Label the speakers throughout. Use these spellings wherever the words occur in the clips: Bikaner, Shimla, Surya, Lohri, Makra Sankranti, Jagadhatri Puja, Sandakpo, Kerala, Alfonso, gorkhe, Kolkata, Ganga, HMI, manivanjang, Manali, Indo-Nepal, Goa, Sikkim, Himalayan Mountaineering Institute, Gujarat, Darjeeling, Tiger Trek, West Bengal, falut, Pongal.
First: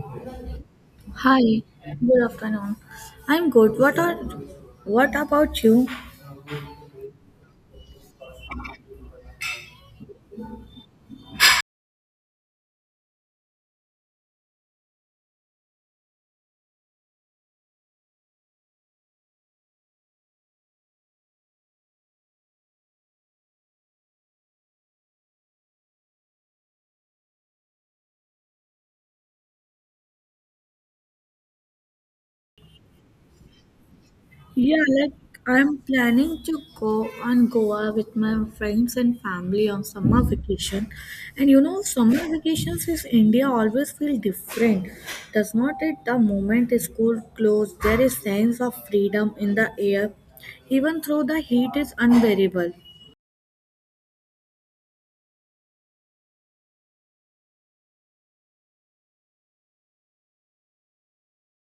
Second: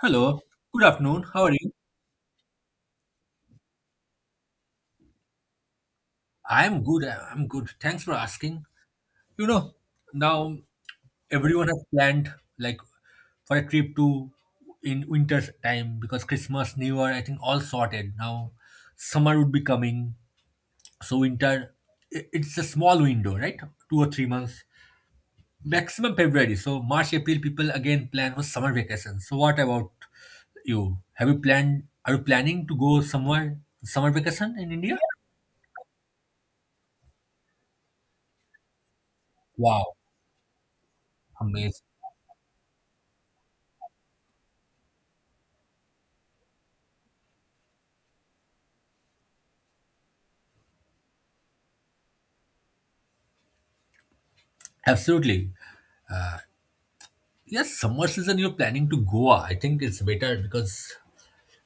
Speaker 1: Hello, good afternoon. How are
Speaker 2: Hi,
Speaker 1: you?
Speaker 2: good afternoon. I'm good. What about you?
Speaker 1: I'm good. Thanks for asking. You know, now everyone has planned, like, for a trip to in winter time because Christmas, New Year, I think all sorted. Now summer would be coming. So winter, it's a small window, right? 2 or 3 months. Maximum February. So March, April, people again plan for summer vacation. So what about you? Have you planned, are you planning to go somewhere, summer vacation in
Speaker 2: Yeah,
Speaker 1: India?
Speaker 2: like I'm planning to go on Goa with my friends and family on
Speaker 1: Wow.
Speaker 2: summer vacation. And you
Speaker 1: Amazing.
Speaker 2: know, summer vacations in India always feel different. Does not it? The moment school closed, there is sense of freedom in the air. Even though the heat is unbearable.
Speaker 1: Absolutely. Yes, summer season you're planning to Goa. I think it's better because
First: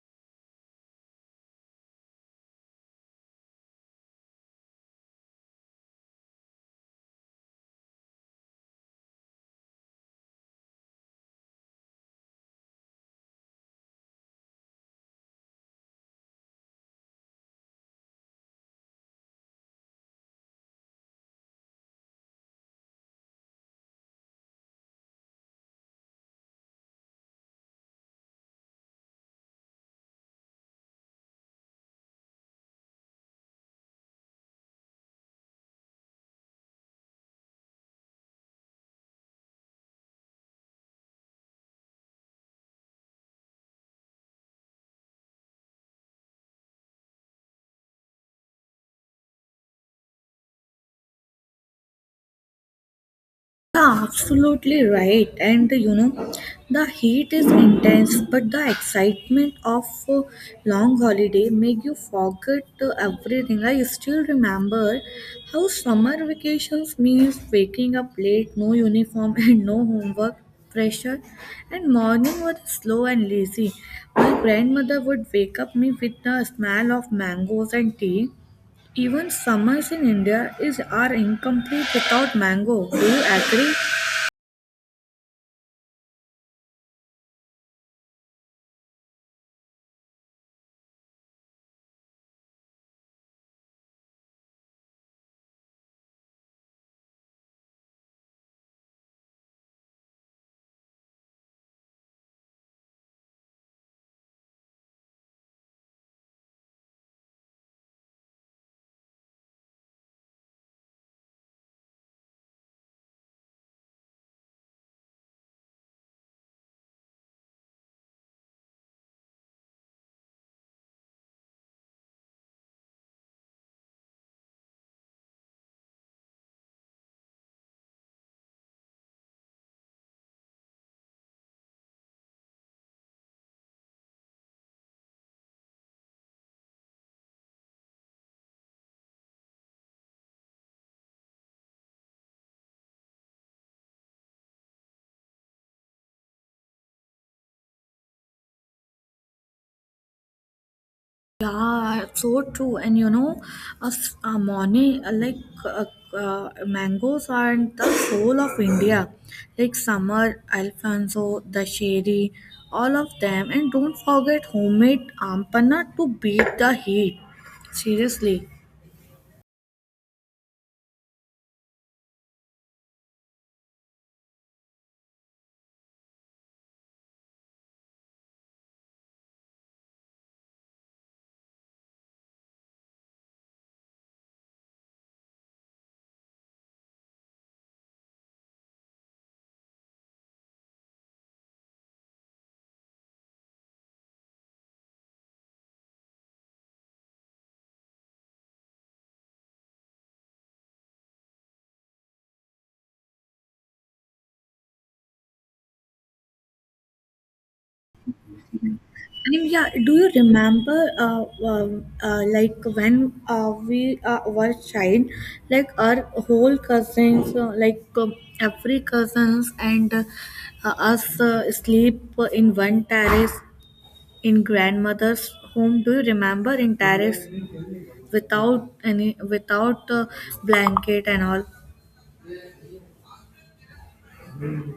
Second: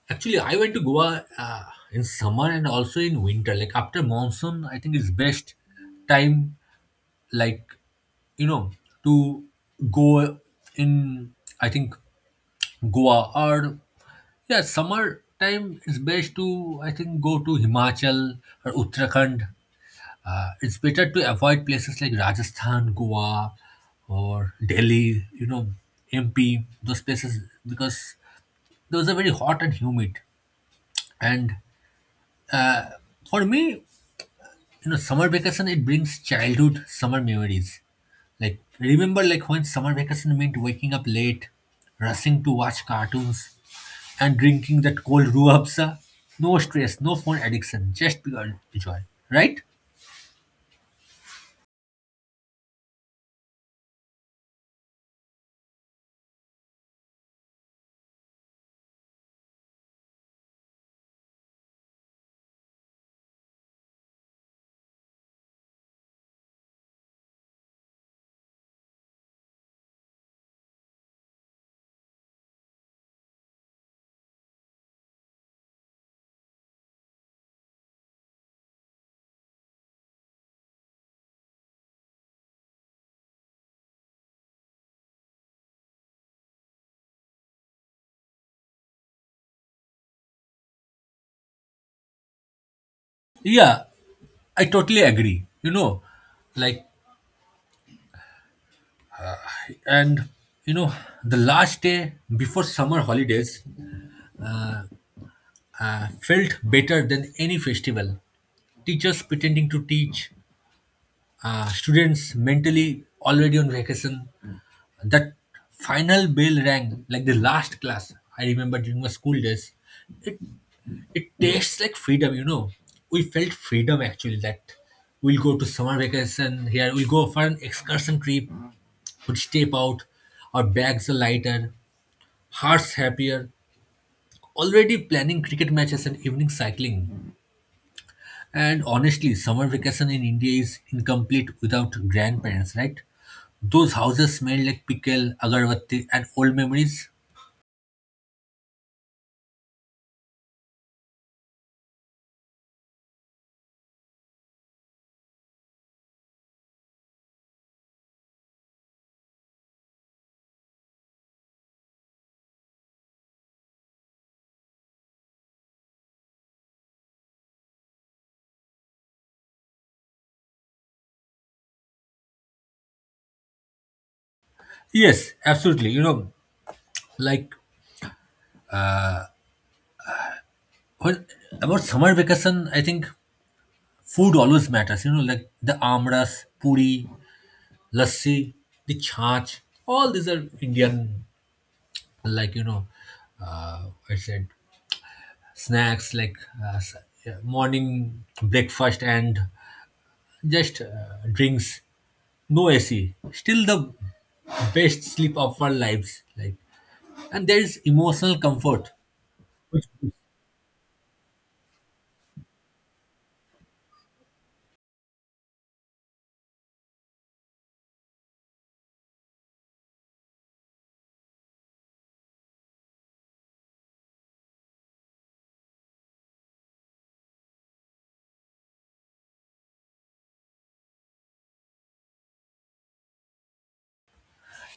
Speaker 1: actually I went to Goa in summer and also in winter. Like after monsoon, I think it's best time, like, you know, to go in, I think, Goa or yeah, summer time is best to, I think, go to Himachal or Uttarakhand. It's better to avoid places like Rajasthan, Goa, or Delhi, you know, MP, those places, because those are very hot and humid. And for me, you know, summer vacation, it brings childhood summer memories. Like, remember, like, when summer vacation meant waking up late, rushing to watch cartoons, and drinking that cold ruabsa. No stress, no phone addiction, just pure joy, right?
Speaker 2: Yeah, absolutely right. And you know, the heat is intense, but the excitement of a long holiday make you forget everything. I still remember how summer vacations means waking up late, no uniform and no homework pressure, and morning was slow and lazy. My grandmother would wake up me with the smell of mangoes and tea. Even summers in India is are incomplete without mango. Do you agree?
Speaker 1: Yeah, I totally agree. You know, like. And you know, the last day before summer holidays felt better than any festival. Teachers pretending to teach, students mentally already on vacation. That final bell rang like the last class I remember during my school days. It tastes like freedom, you know. We felt freedom actually, that we'll go to summer vacation here, we'll go for an excursion trip, we'll step out, our bags are lighter, hearts happier. Already planning cricket matches and evening cycling. And honestly, summer vacation in India is incomplete without grandparents, right? Those houses smell like pickle, agarbatti, and old memories.
Speaker 2: Yeah, so true. And you know, a, s- a morning like uh, mangoes are the soul of India. Like summer, Alfonso, the sherry, all of them. And don't forget homemade ampana to beat the heat. Seriously.
Speaker 1: Yes, absolutely. You know, like, when about summer vacation, I think food always matters. You know, like the amras, puri, lassi, the chaach. All these are Indian, like, you know, I said snacks like uh, s- yeah, morning breakfast and just drinks, no AC. Still the best sleep of our lives. Like, and there is emotional comfort.
Speaker 2: And yeah, do you remember, like when we were child, like our whole cousins, every cousins and us sleep in one terrace in grandmother's home. Do you remember in terrace without any without blanket and all?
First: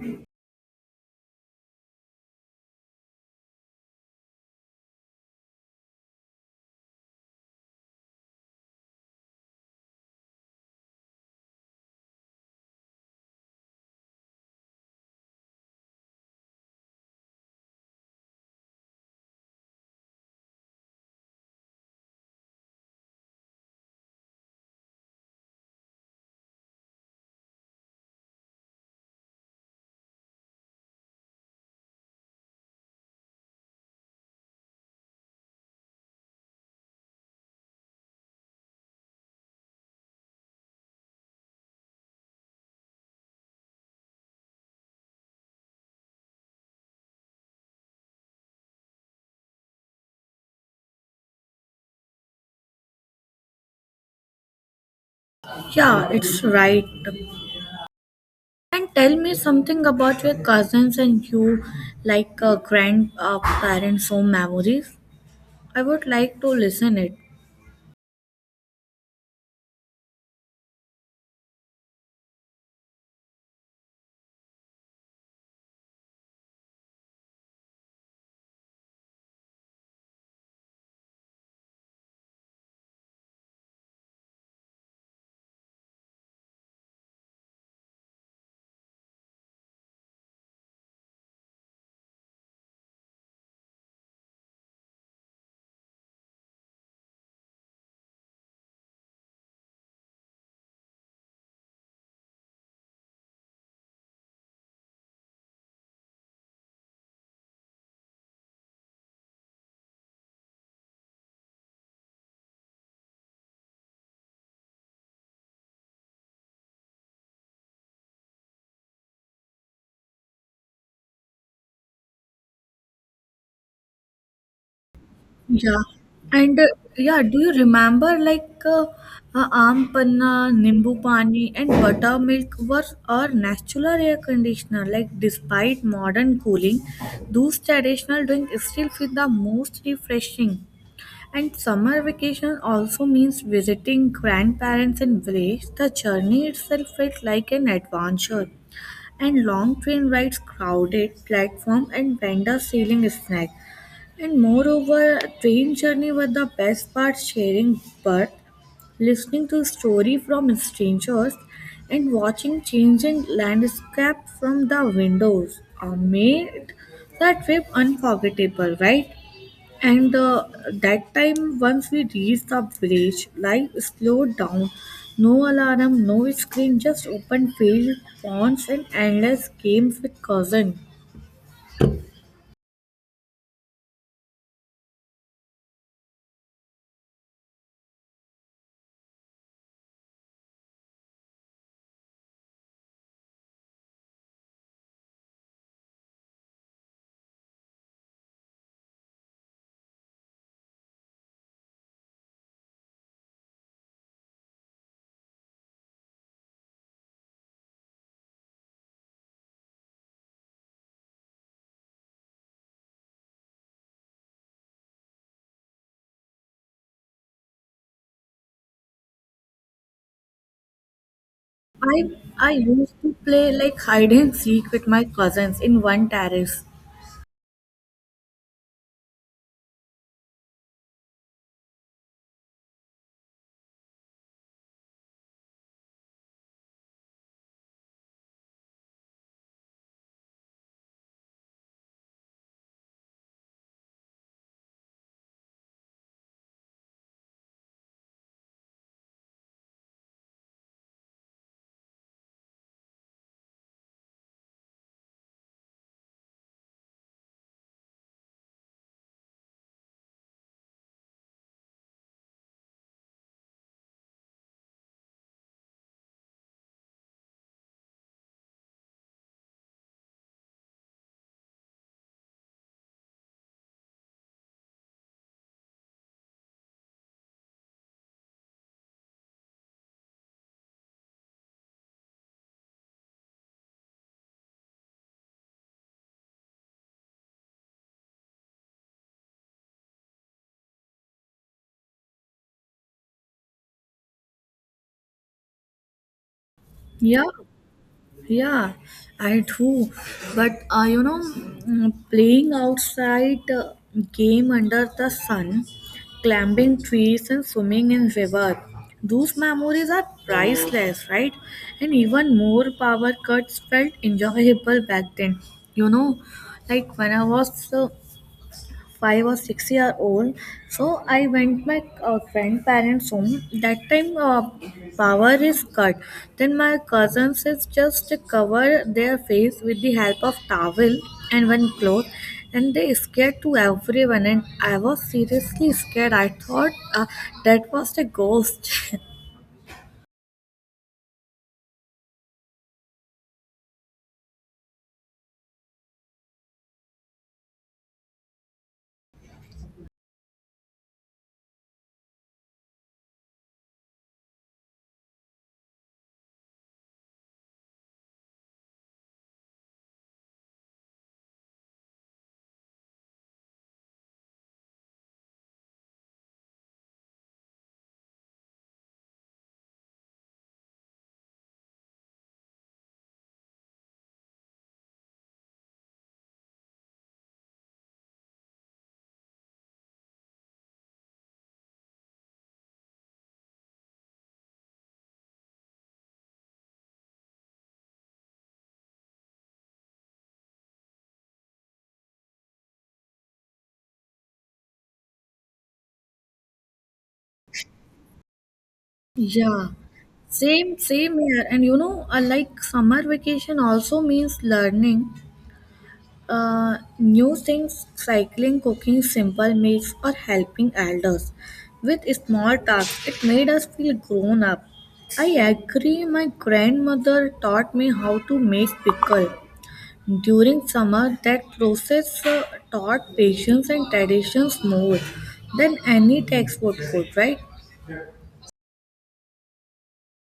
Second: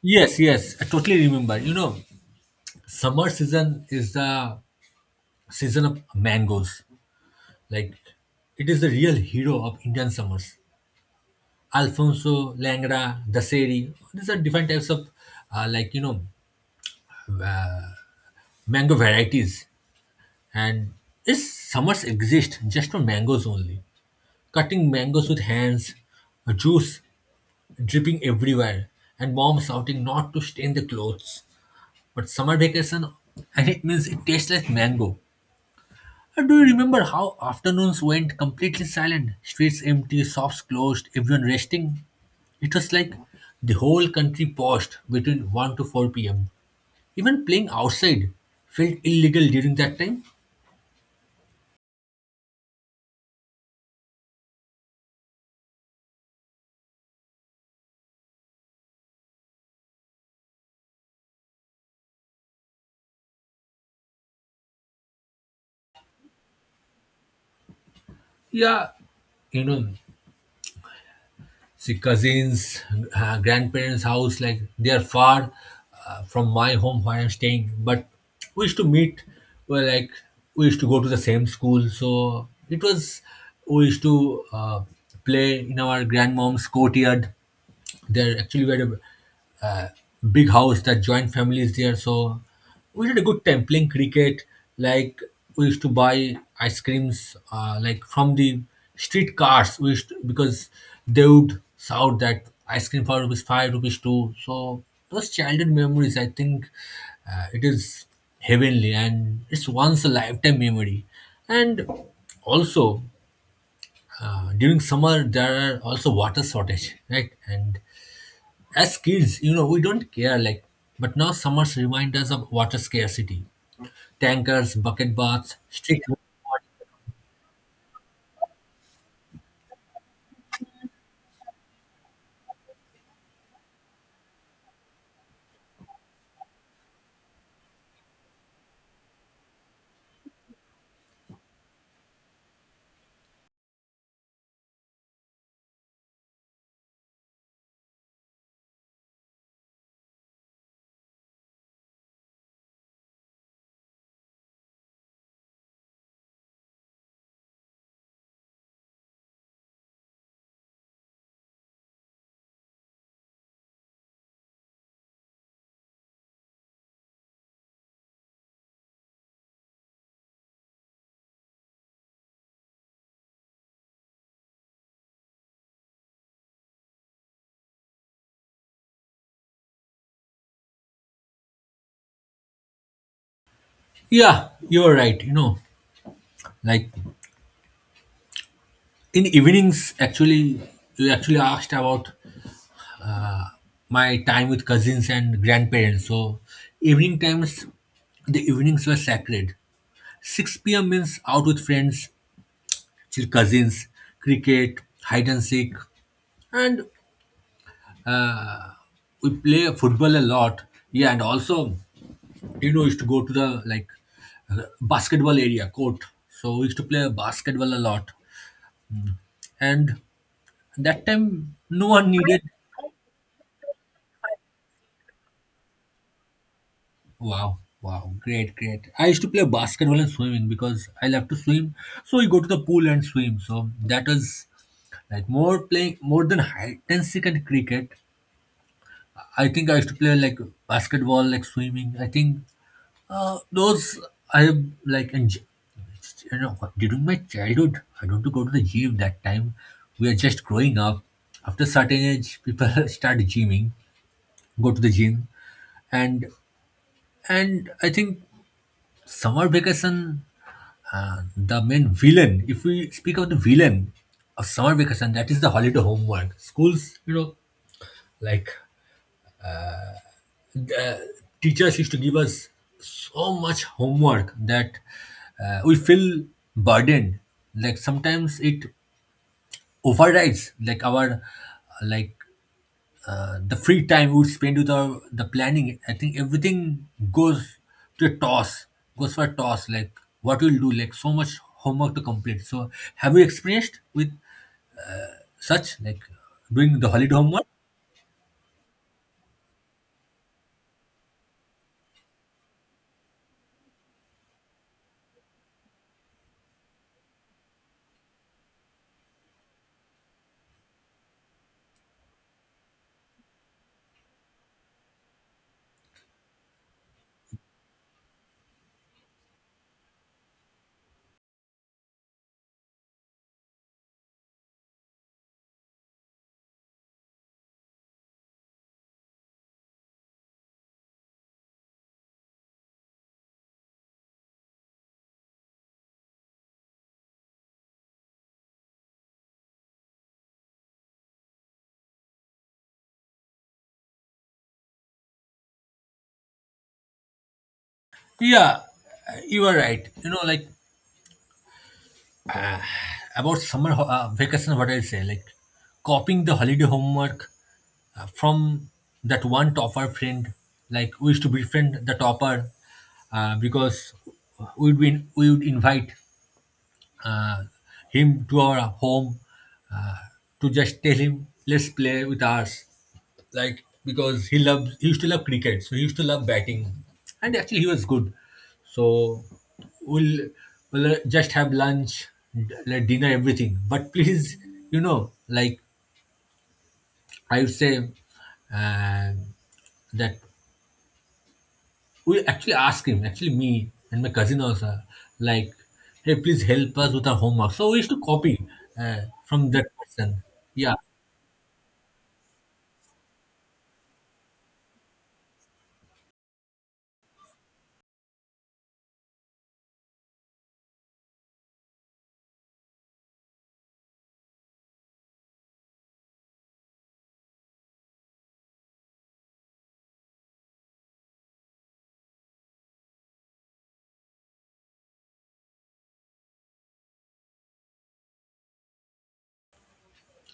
Speaker 1: Yes, yes, I totally remember. You know, summer season is the season of mangoes. Like, it is the real hero of Indian summers. Alfonso, Langra, Daseri. These are different types of, like, you know, uh, mango varieties. And these summers exist just for mangoes only. Cutting mangoes with hands, juice dripping everywhere, and mom shouting not to stain the clothes. But summer vacation, and it means it tastes like mango. And do you remember how afternoons went completely silent? Streets empty, shops closed, everyone resting. It was like the whole country paused between 1 to 4 pm. Even playing outside felt illegal during that time.
Speaker 2: Yeah, it's right. And tell me something about your cousins and you, like grandparents' home memories. I would like to listen it.
Speaker 1: Yeah, you know, see, cousins, grandparents house, like they are far from my home where I'm staying, but we used to meet. Well, like, we used to go to the same school, so it was, we used to play in our grandmom's courtyard. There actually we had a uh, big house, that joint families there, so we had a good time playing cricket. Like, we used to buy ice creams, like, from the street cars. We used to, because they would shout that ice cream for rupees five, rupees two. So those childhood memories, I think, it is heavenly and it's once a lifetime memory. And also during summer there are also water shortage, right? And as kids, you know, we don't care, like, but now summers remind us of water scarcity. Tankers, bucket baths,
Speaker 2: Yeah,
Speaker 1: strict.
Speaker 2: and uh, yeah, do you remember like aam panna, nimbu pani, and buttermilk were our natural air conditioner? Like, despite modern cooling, those traditional drink still feel the most refreshing. And summer vacation also means visiting grandparents in village. The journey itself felt like an adventure. And long train rides, crowded platform, and vendors selling snacks. And moreover, train journey was the best part: sharing birth, listening to story from strangers, and watching changing landscape from the windows. Made the trip unforgettable, right? And That time, once we reached the village, life slowed down. No alarm, no screen, just open field, ponds, and endless games with cousins.
Speaker 1: Yeah, you're right. You know, like, in evenings, actually, you actually asked about my time with cousins and grandparents. So, evening times, the evenings were sacred. 6 p.m. means out with friends, chill cousins, cricket, hide and seek, and we play football a lot. Yeah, and also, you know, used to go to the, like, basketball area court, so we used to play basketball a lot, and that time no
Speaker 2: I
Speaker 1: one needed.
Speaker 2: I used to play like hide and seek with my cousins in one terrace.
Speaker 1: Wow, wow, great, great. I used to play basketball and swimming because I love to swim, so we go to the pool and swim, so that was like more playing more than hide and seek and cricket. I think I used to play like basketball, like swimming. I think those I have like you know, during my childhood I don't go to the gym that time. We are just growing up. After certain age, people start gymming, go to the gym, and and I think summer vacation, the main villain, if we speak of the villain of summer vacation, that is the holiday homework. Schools, like, the teachers used to give us so much homework that we feel burdened, like sometimes it overrides like our, like, the free time we would spend with our, the planning, I think everything goes to a toss, goes for a toss, like, what we'll do, like so much homework to complete. So have you experienced with such, like, doing the holiday
Speaker 2: Yeah,
Speaker 1: homework?
Speaker 2: yeah, I do. But you know, mm, playing outside, game under the sun, climbing trees, and swimming in river. Those memories are priceless, right? And even more power cuts felt enjoyable back then. You know, like when I was 5 or 6 year old, so I went my grandparents home. That time power is cut, then my cousins is just cover their face with the help of towel and one cloth, and they scared to everyone, and I was seriously scared. I thought that was a ghost.
Speaker 1: Yeah, you are right, you know, like, about summer vacation, what I say, like, copying the holiday homework from that one topper friend. Like, we used to befriend the topper because we would invite uh, him to our home uh, to just tell him let's play with us, like, because he loves, he used to love cricket, so he used to love batting, and actually he was good. So we'll, we'll just have lunch, like dinner, everything, but please, you know, like, I would say uh, that we actually asked him, actually me and my cousin also, like, hey, please help us with our homework. So we used to copy uh, from that
Speaker 2: Yeah,
Speaker 1: person. Yeah,
Speaker 2: same here. And you know, like summer vacation also means learning new things, cycling, cooking simple meals, or helping elders with small tasks. It made us feel grown up. I agree, my grandmother taught me how to make pickle. During summer, that process taught patience and traditions more than any textbook could, right?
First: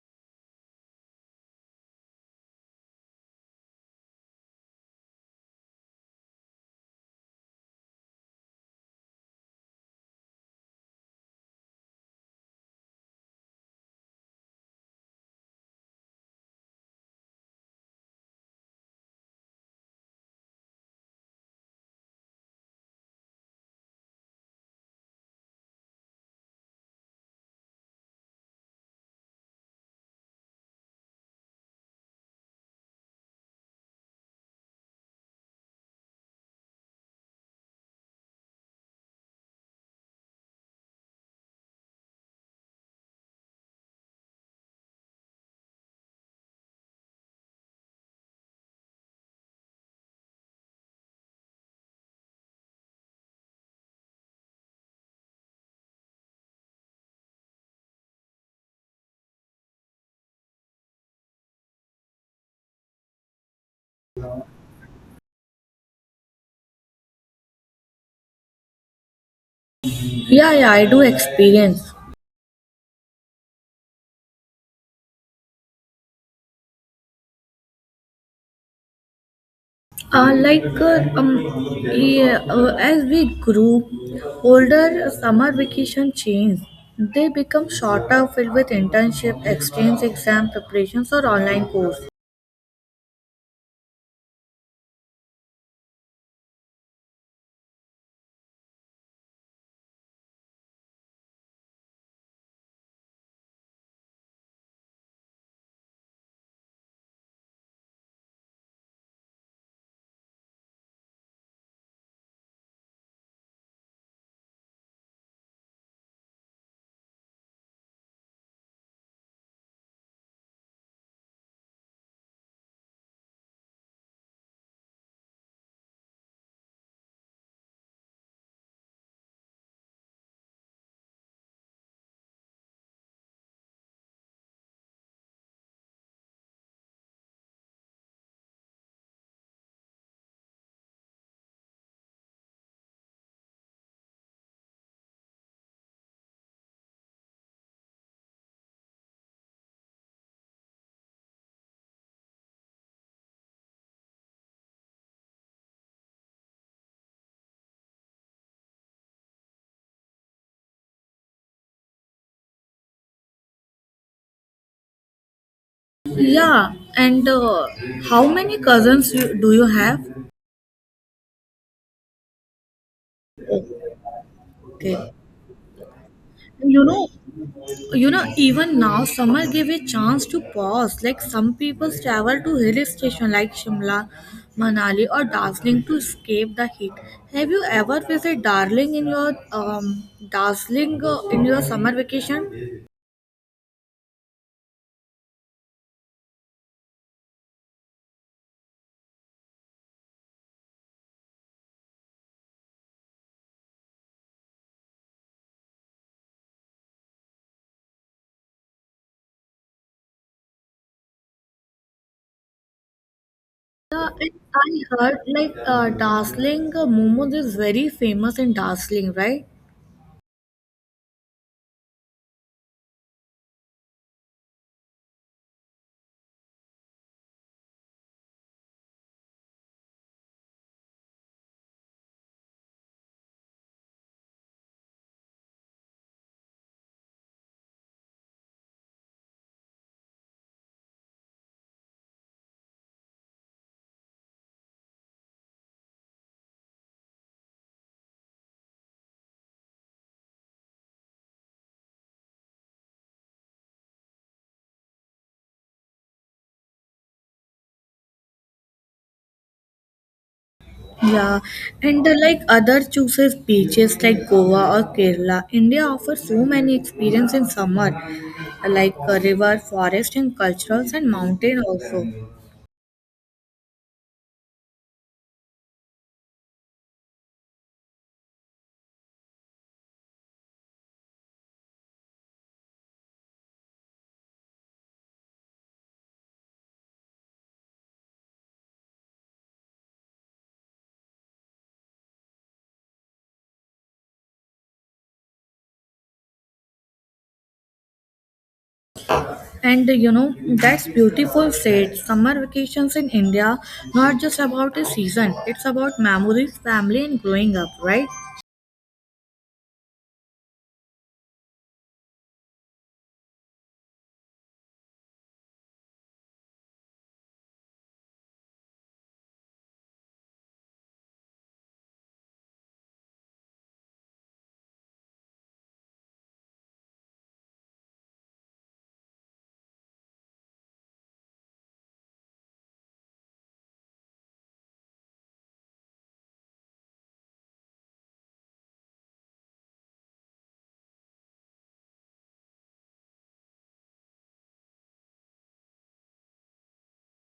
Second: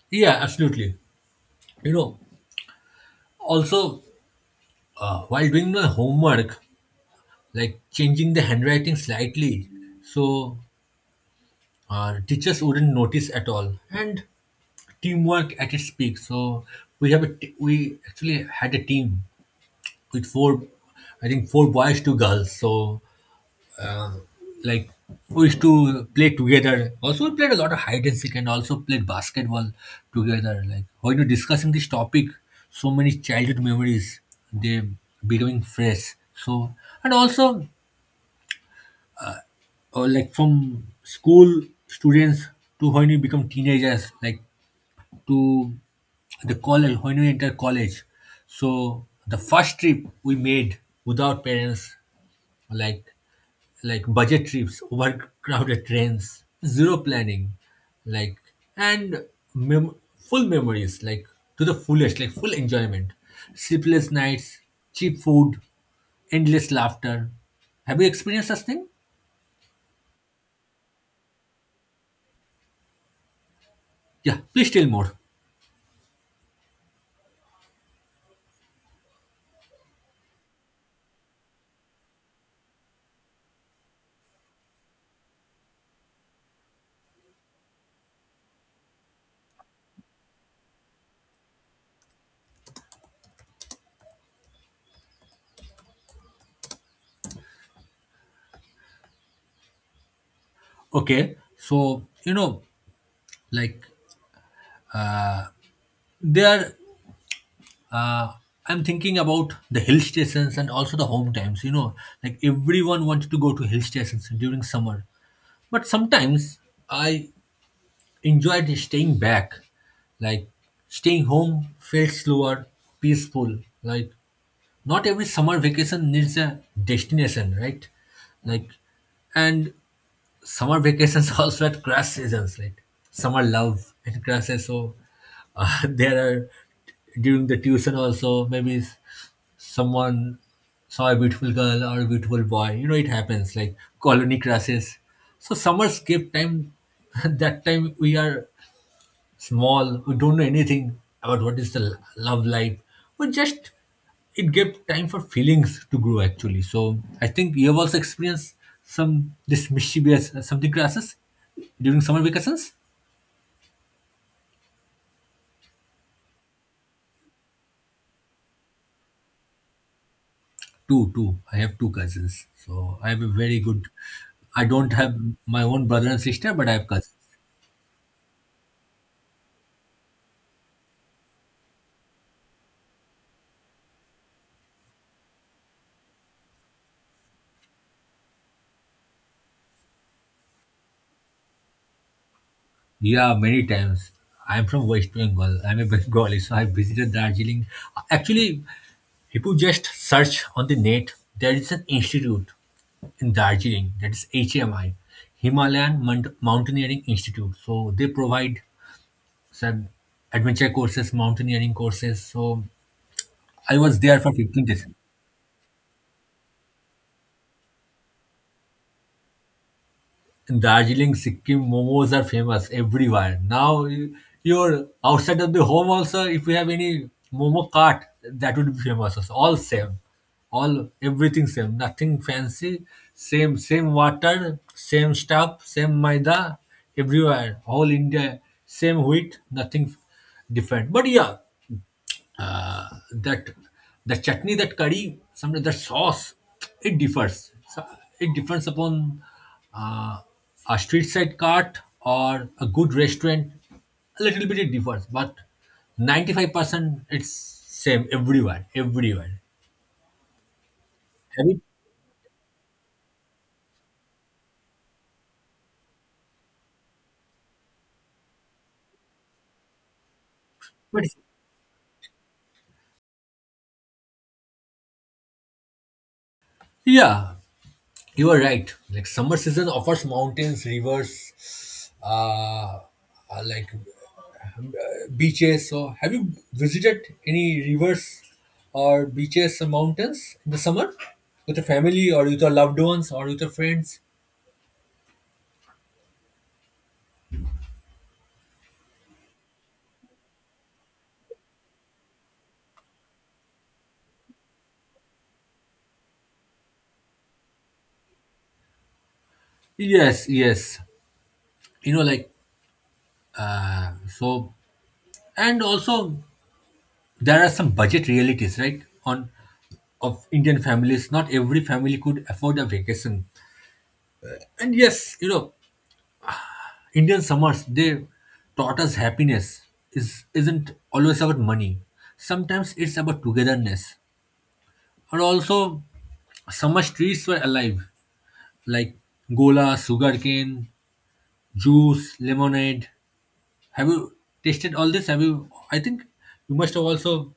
Speaker 1: yeah, absolutely. You know, also while doing my homework, like, changing the handwriting slightly, so teachers wouldn't notice at all. And teamwork at its peak. So we actually had a team with four, I think four boys, two girls. So uh, like, we used to play together. Also, we played a lot of hide and seek and also played basketball together. Like, when you're discussing this topic, so many childhood memories, they becoming fresh. So, and also like, from school students to when you become teenagers, like, to the college, when we enter college, so the first trip we made without parents, like like budget trips, overcrowded trains, zero planning, like, and full memories, like, to the fullest, like full enjoyment, sleepless nights, cheap food, endless laughter. Have you experienced such thing?
Speaker 2: Yeah, yeah, I do experience.
Speaker 1: Yeah, please tell more.
Speaker 2: As we grew older, summer vacation changed. They become shorter, filled with internship, exchange exam preparations, or online course.
Speaker 1: Okay, so you know, like, there, uh, I'm thinking about the hill stations and also the home times. You know, like, everyone wanted to go to hill stations during summer, but sometimes I enjoyed staying back. Like, staying home felt slower, peaceful. Like, not every summer vacation needs a destination, right? Like, and summer vacations also at crash seasons, right? Summer love and crashes. So there are during the tuition also maybe someone saw a beautiful girl or a beautiful boy. You know it happens, like, colony crashes. So summers give time. That time we are small, who don't know anything about what is the love life, but just it gave time for feelings to grow actually. So I think you have also experienced some this mischievous something classes during summer vacations.
Speaker 2: Yeah, and how many cousins do you have?
Speaker 1: Two, two. I have two cousins, so I have a very good. I don't
Speaker 2: Okay,
Speaker 1: have my own brother and sister, but I
Speaker 2: you
Speaker 1: have
Speaker 2: know
Speaker 1: cousins.
Speaker 2: you know, even now summer gave a chance to pause. Like some people travel to hill station like Shimla, Manali, or Darjeeling to escape the heat. Have you ever visited Darjeeling in your darjeeling in your summer vacation?
Speaker 1: Yeah, many times. I'm from West Bengal. I'm a Bengali, so I visited Darjeeling. Actually, if you just search on the net, there is an institute in Darjeeling, that is HMI, Himalayan Mountaineering Institute. So they provide some adventure courses, mountaineering courses. So I was
Speaker 2: Uh,
Speaker 1: there for 15
Speaker 2: I
Speaker 1: days.
Speaker 2: heard like Darjeeling momos is very famous in Darjeeling, right?
Speaker 1: In Darjeeling, Sikkim, momos are famous everywhere. Now you're outside of the home also. If you have any momo cart, that would be famous. Also. All same, all everything same. Nothing fancy. Same water, same stuff, same maida everywhere. All India, same wheat. Nothing different. But yeah, uh, that the chutney, that curry, sometimes that sauce, it differs. So, it depends upon uh, a street side cart or a good restaurant, a little bit it differs, but 95% it's same everywhere.
Speaker 2: Yeah,
Speaker 1: Have you,
Speaker 2: and like other chooses beaches like Goa or Kerala, India offers so many experience in summer, like river, forest, and culturals
Speaker 1: but
Speaker 2: and mountain also.
Speaker 1: yeah, you are right, like, summer season offers mountains, rivers, uh, like, beaches. So, have you visited any rivers or beaches or mountains in the summer with your family or with your loved ones or with your friends?
Speaker 2: And you know, that's beautiful said. Summer vacations in India not just about a season; it's about memories, family, and growing up, right?
Speaker 1: Yes, yes. You know, like, so, and also there are some budget realities, right? On of Indian families, not every family could afford a vacation. And yes, Indian summers they taught us happiness is isn't always about money. Sometimes it's about togetherness. And also, summer streets were alive, like gola, sugarcane, juice, lemonade. Have you tasted all this? Have you? I think you must have also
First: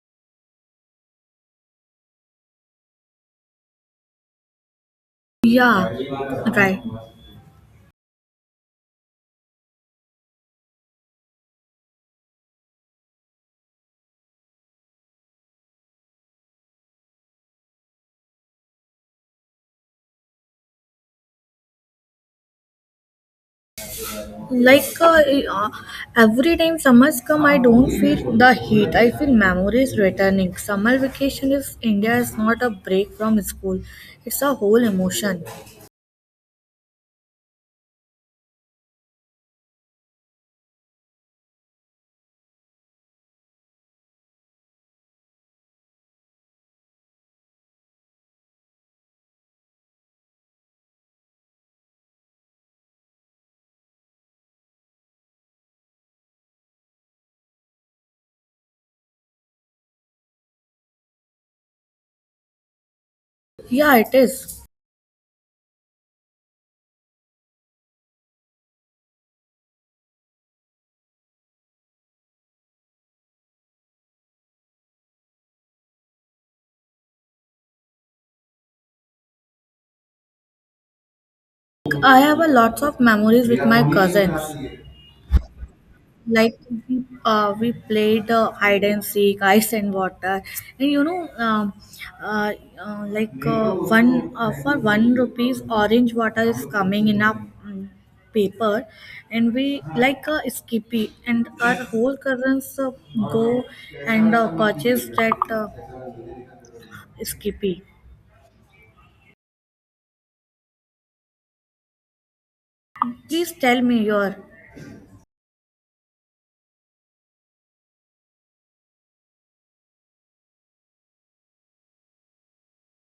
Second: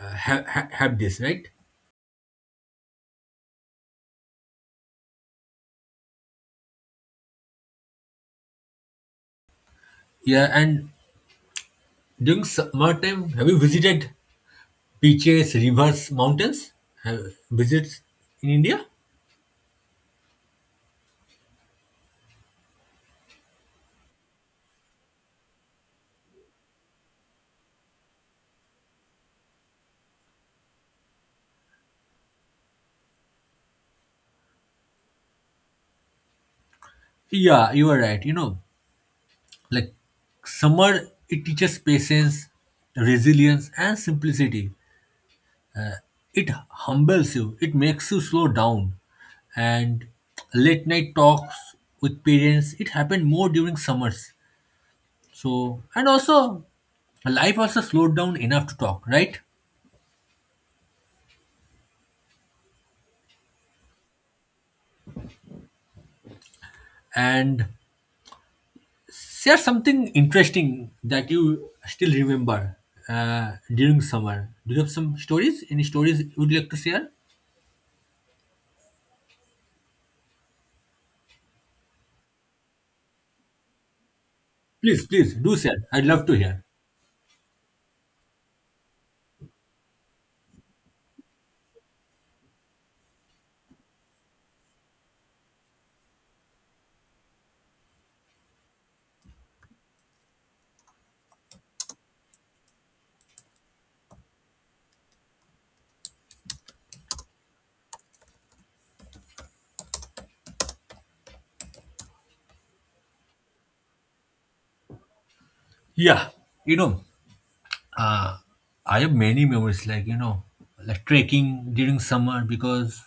Speaker 1: had this, right?
Speaker 2: Yeah, right.
Speaker 1: Yeah. And during summer time, have you visited beaches, rivers, mountains? Have visits in India?
Speaker 2: Like uh, uh, every time summers come, I don't feel the heat. I feel memories returning. Summer vacation is India is not a break from school. It's a whole emotion.
Speaker 1: Yeah, you are right. Like summer, it teaches patience, resilience, and simplicity. It humbles you. It makes you slow down. And late night talks with parents, it happened more during summers. So and also, life also slowed down enough to talk, right?
Speaker 2: Yeah, it is.
Speaker 1: And share something interesting that you still remember. During summer, do you have some stories, any stories you would like to share?
Speaker 2: I have a lots of memories with my cousins.
Speaker 1: Please, please do share. I'd love to
Speaker 2: Like
Speaker 1: hear.
Speaker 2: we played hide and seek, ice and water. And you know, uh, one for one rupees orange water is coming in a mm, paper, and we like skippy, and our whole cousins go and purchase that skippy. Please tell me your.
Speaker 1: Yeah. you know Uh, I have many memories, like like trekking during summer because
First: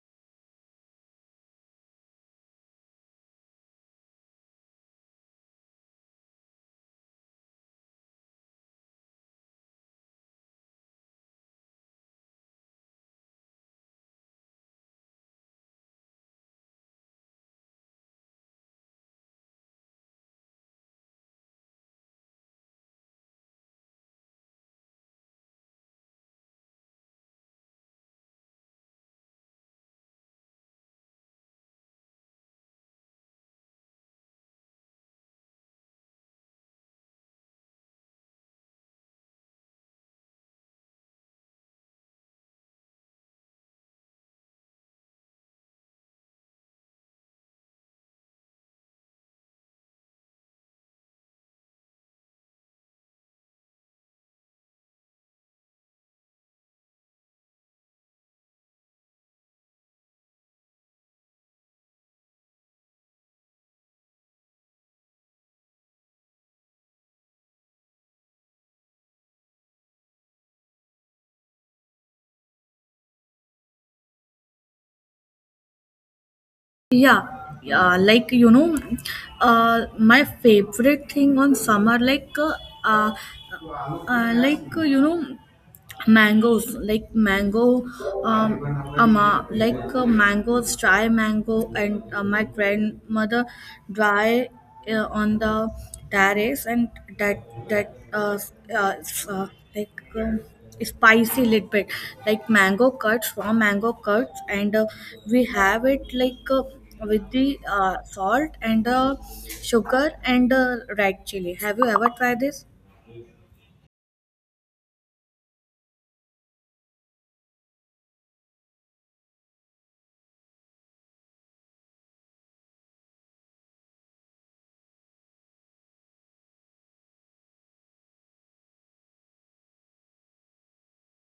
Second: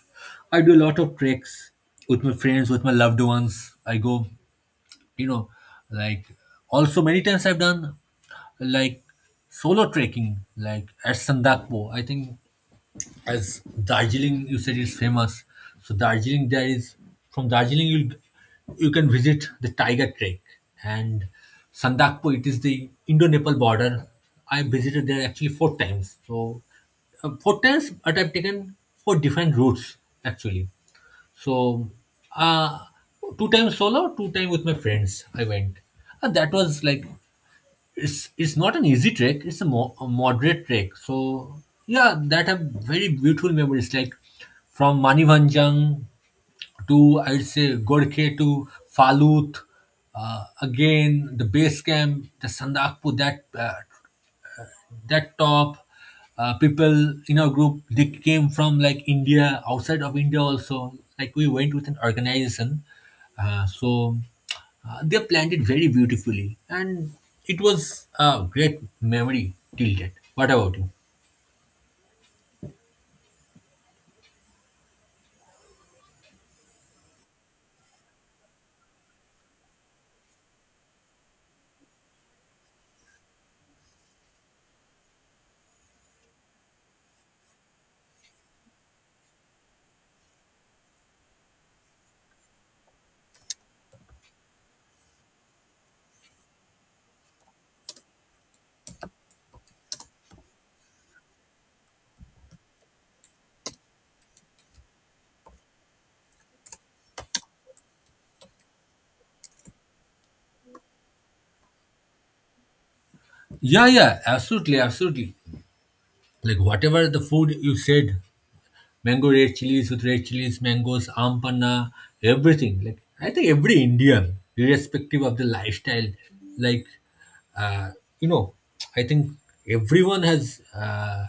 Speaker 1: I do a lot of treks with my friends, with my loved ones. I go, you know, like, also many times I've done, like, solo trekking, like at Sandakpo. I think, as Darjeeling, you said, is famous. So Darjeeling, there is, from Darjeeling you can visit the Tiger Trek and Sandakpo. It is the Indo-Nepal border. I visited there actually four times. So four times, but I've taken four different routes actually. So uh, two times solo, two times with my friends, I went, and that was like, it's not an easy trek. It's a moderate trek. So yeah, that have very beautiful memories, like from manivanjang to, I'd say, gorkhe to falut. Again, the base camp, the sandakpur, that that top. People in our group, they came from like india, outside of india also. Like we went with an organization. uh, so they planned it very beautifully, and it was a great memory till date. What about you?
Speaker 2: Yeah, yeah, like you know, my favorite thing on summer, uh, like mangoes, like mango, um ama like mangoes, dry mango, and my grandmother dry on the terrace. And that that s- s- like spicy little bit, like mango cuts, raw mango cuts, and we have it like with the salt and sugar and red chili. Have you ever tried this?
Speaker 1: Yeah, yeah, absolutely, absolutely. Like, whatever the food you said: mango, red chilies with red chilies, mangoes, aam panna, everything. Like, I think every Indian, irrespective of the lifestyle, like uh, you know, I think everyone has uh,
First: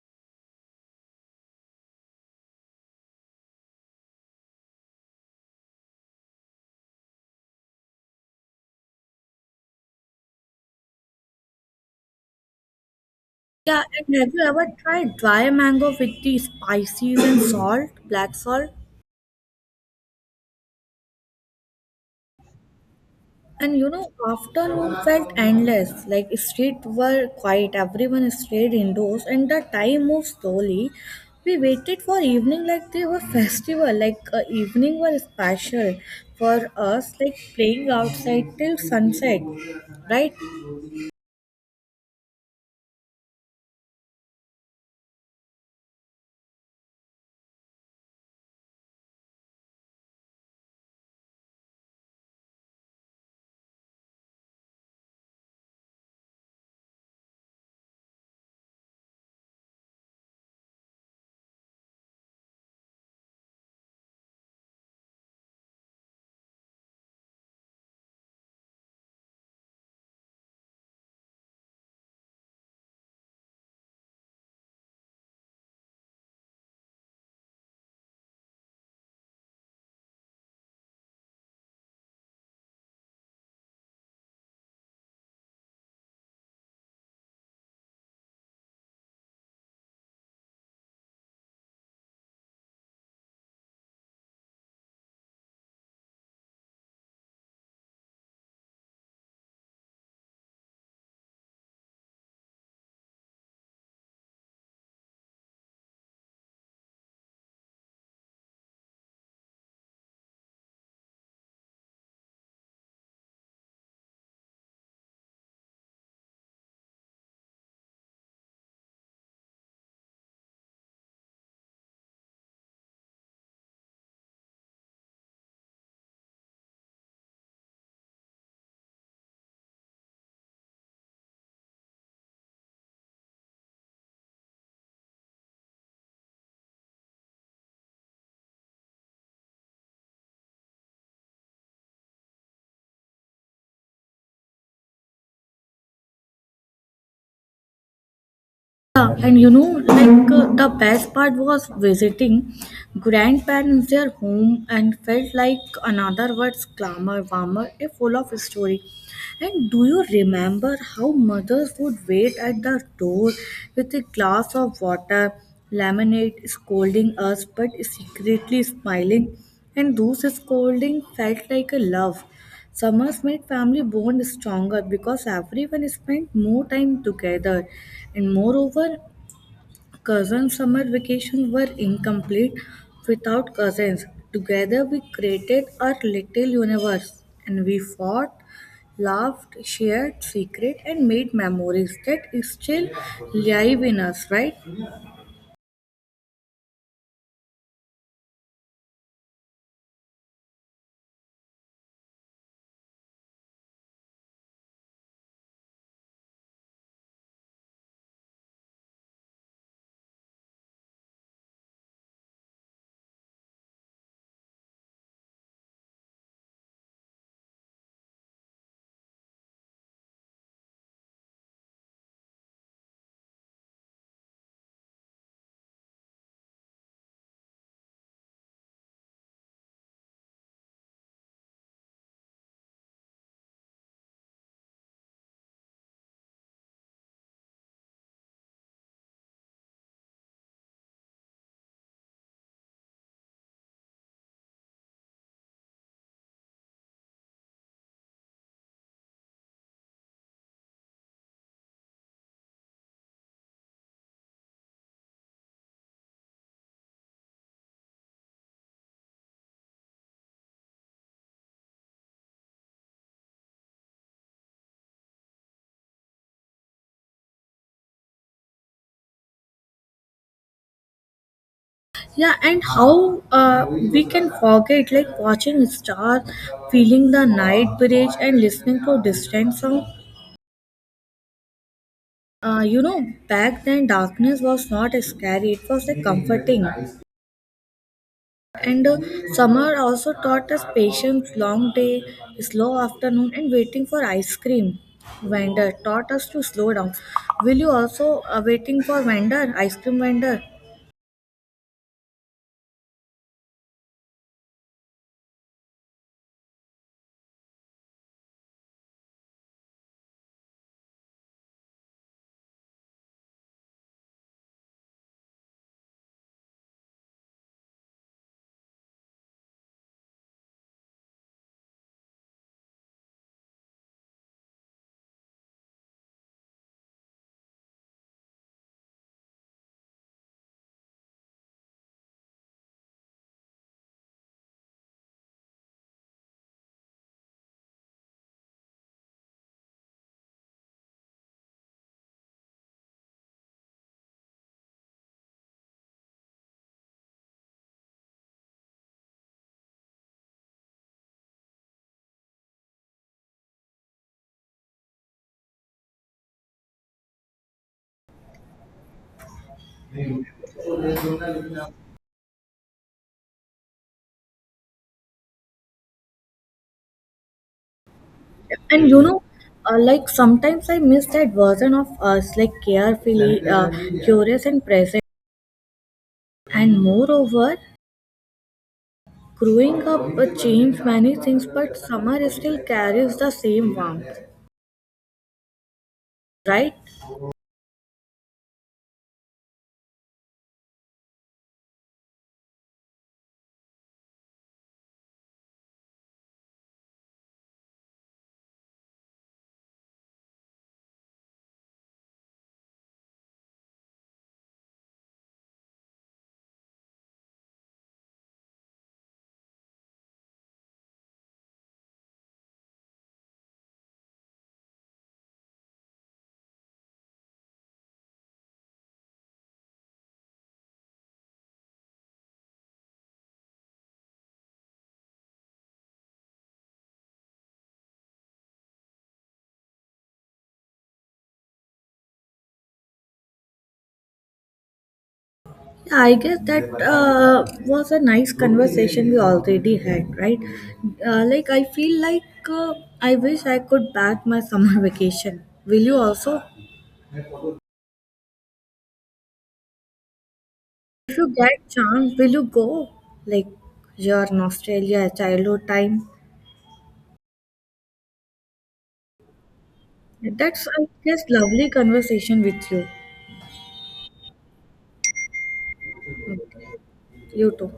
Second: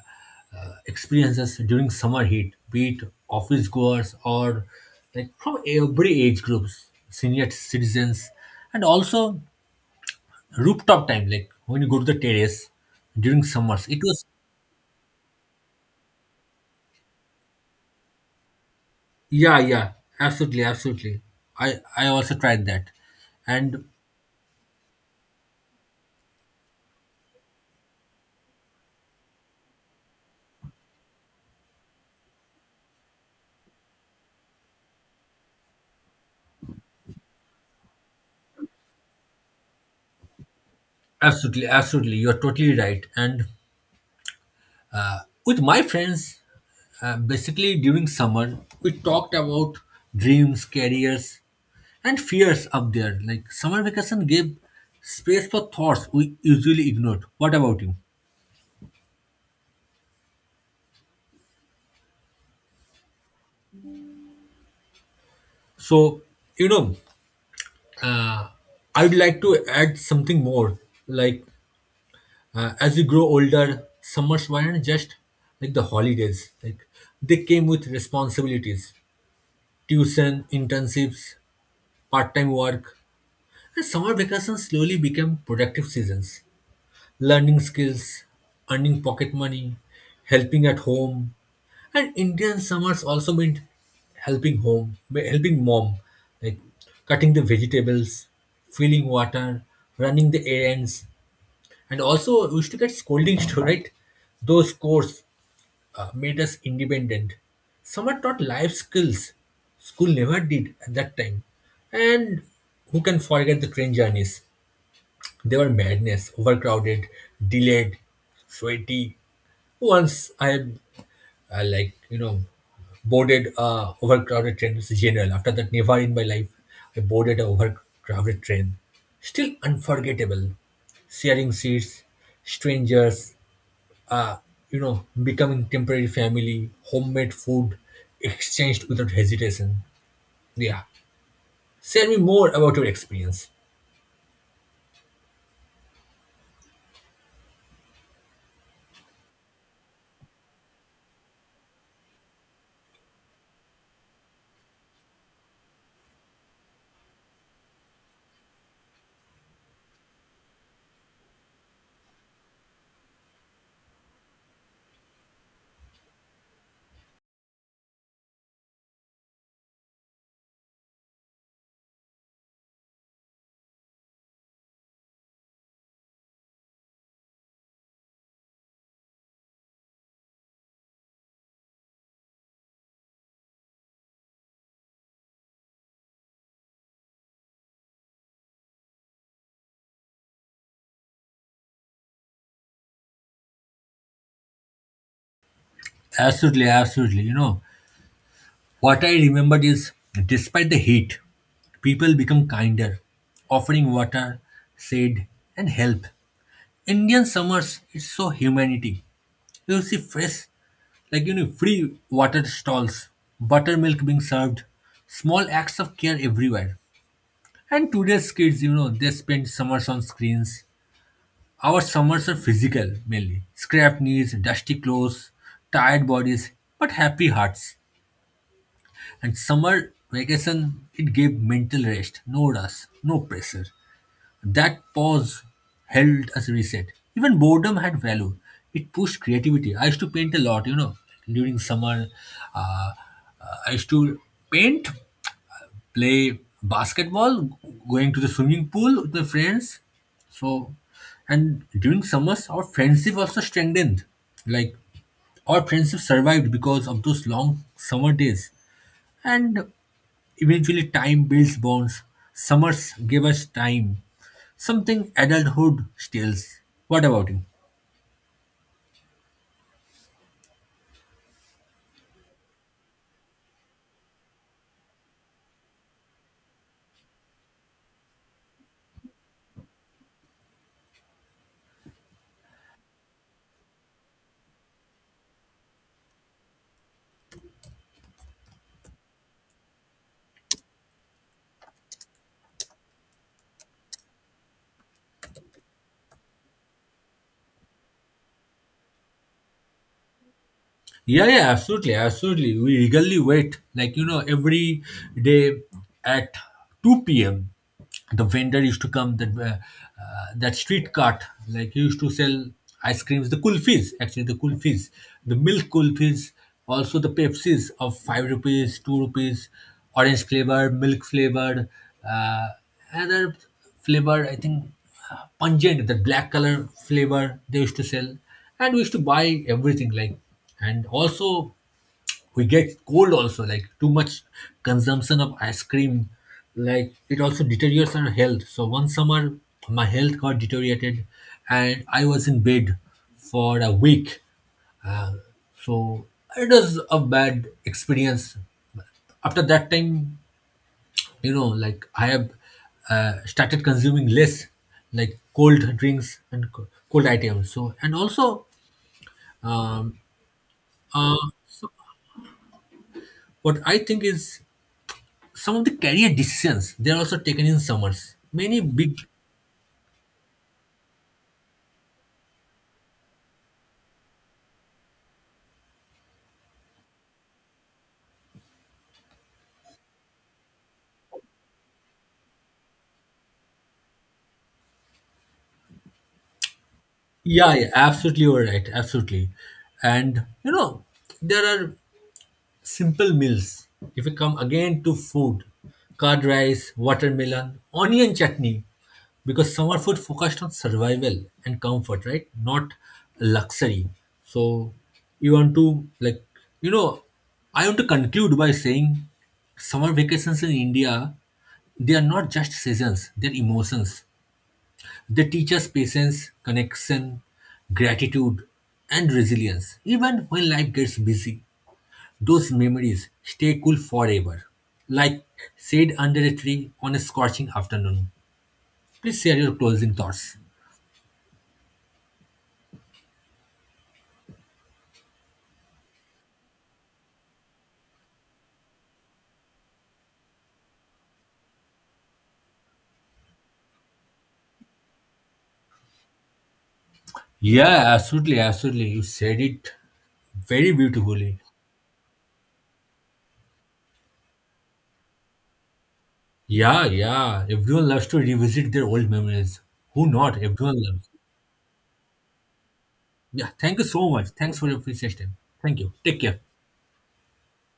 Speaker 1: uh, experiences during summer heat, be it office goers or like from every age groups, senior citizens, and also rooftop time. Like when you go to the terrace during
Speaker 2: Yeah,
Speaker 1: summers, it
Speaker 2: and
Speaker 1: was.
Speaker 2: have you ever tried dry mango with the spices and salt, black salt?
Speaker 1: Yeah, yeah, absolutely, absolutely. I also tried that,
Speaker 2: And
Speaker 1: and
Speaker 2: you know, afternoon felt endless. Like street were quiet, everyone stayed indoors, and the time moved slowly. We waited for evening like they were festival, like evening were special for us, like playing outside till sunset, right?
Speaker 1: absolutely, absolutely, you're totally right. And with my friends, basically during summer, we talked about dreams, careers, and fears up there. Like summer vacation gave space for thoughts we usually ignored. What about you? So, you know, I'd like to add something more, like. As we grow older, summers weren't just like the holidays. Like, they came with responsibilities, tuition, internships, part-time work, and summer vacations slowly became productive seasons. Learning skills, earning pocket money, helping at home. And Indian summers also meant helping home, helping mom, like cutting the vegetables, filling water, running the errands. And also, we used to get scoldings too, right? Those course made us independent. Summer taught life skills school never did at that time. And who can forget the train journeys? They were madness, overcrowded, delayed, sweaty. Once I like, boarded overcrowded train, is general. After that, never in my life I boarded a overcrowded train. Still unforgettable. Sharing seats, strangers, uh, you know, becoming temporary family. Homemade food exchanged without hesitation. Yeah. Tell me more about your experience.
Speaker 2: Yeah, and you know, like the best part was visiting grandparents, their home, and felt like another words glamour, warmer, a full of story. And do you remember how mothers would wait at the door with a glass of water, lemonade, scolding us, but secretly smiling? And those scolding felt like a love. Summers made family bond stronger because everyone spent more time together. And moreover, cousin summer vacations were incomplete without cousins. Together, we created our little universe, and we fought, laughed, shared secret, and made memories that still live in us, right?
Speaker 1: Absolutely, absolutely. What I remembered is, despite the heat, people become kinder, offering water, shade, and help. Indian summers, is so humanity. You see fresh, like, free water stalls, buttermilk being served, small acts of care everywhere. And today's kids, they spend summers on screens. Our summers are physical mainly. Scrapped knees, dusty clothes, tired bodies, but happy hearts. And summer vacation, it gave mental rest, no rush, no pressure. That pause held as a reset. Even boredom had value. It pushed creativity. I used to paint a lot, during summer. Uh, I used to paint, play basketball, going to the swimming pool with my friends. So, and during summers, our friendship also strengthened. Like, our friendship survived because of those long summer days. And eventually, time builds bonds. Summers gave us time. Something adulthood steals. What about you?
Speaker 2: Yeah, and how we can forget like watching stars, feeling the night breeze, and listening to distant sound. You know, back then darkness was not scary, it was like comforting. And summer also taught us patience, long day, slow afternoon, and waiting for ice cream. Vendor taught us to slow down. Will you also waiting for vendor, ice cream vendor?
Speaker 1: Yeah, yeah, absolutely, absolutely. We eagerly wait, like, every day at two p.m. The vendor used to come that that street cart. Like, he used to sell ice creams, the kulfis, actually the kulfis, the milk kulfis, also the Pepsis of ₹5, ₹2, orange flavored, milk flavored, uh, another flavor. I think pungent, that black color flavor they used to sell, and we used to buy everything. Like, and also we get cold also, like too much consumption of ice cream, like it also deteriorates our health. So one summer my health got deteriorated, and I was in bed for a week. So it was a bad experience. After that time, like, I have started consuming less, like cold drinks and cold items. So and also, um, uh, what I think is, some of the career decisions, they're also taken in summers. Many
Speaker 2: And
Speaker 1: big.
Speaker 2: you know, like sometimes I miss that version of us, like carefully, curious, and present. And moreover, growing up changed many things, but summer still carries the same warmth, right?
Speaker 1: Yeah, yeah, absolutely, you're right, absolutely. And there are simple meals. If we come again to food: curd rice, watermelon, onion chutney. Because summer food focused on survival and comfort, right? Not luxury. So, you want to like you know, I want to conclude by saying summer vacations in India, they are not just seasons, they're emotions. They teach us patience, connection, gratitude, and resilience, even when life gets busy. Those memories stay cool forever, like shade under a tree on a scorching afternoon. Please share your closing thoughts.
Speaker 2: Yeah, I guess that was a nice conversation we already had, right? I feel like uh, I wish I could back my summer vacation. Will you also?
Speaker 1: Yeah, absolutely, absolutely. You said it very
Speaker 2: If you
Speaker 1: beautifully.
Speaker 2: get chance, will you go? Like, you're in Australia, childhood time.
Speaker 1: Yeah, yeah. Everyone loves to revisit their old memories. Who not?
Speaker 2: That's,
Speaker 1: Everyone
Speaker 2: I
Speaker 1: loves.
Speaker 2: guess, lovely conversation with you.
Speaker 1: Yeah, thank you so much. Thanks for your precious time. Thank you. Take care.
Speaker 2: You too.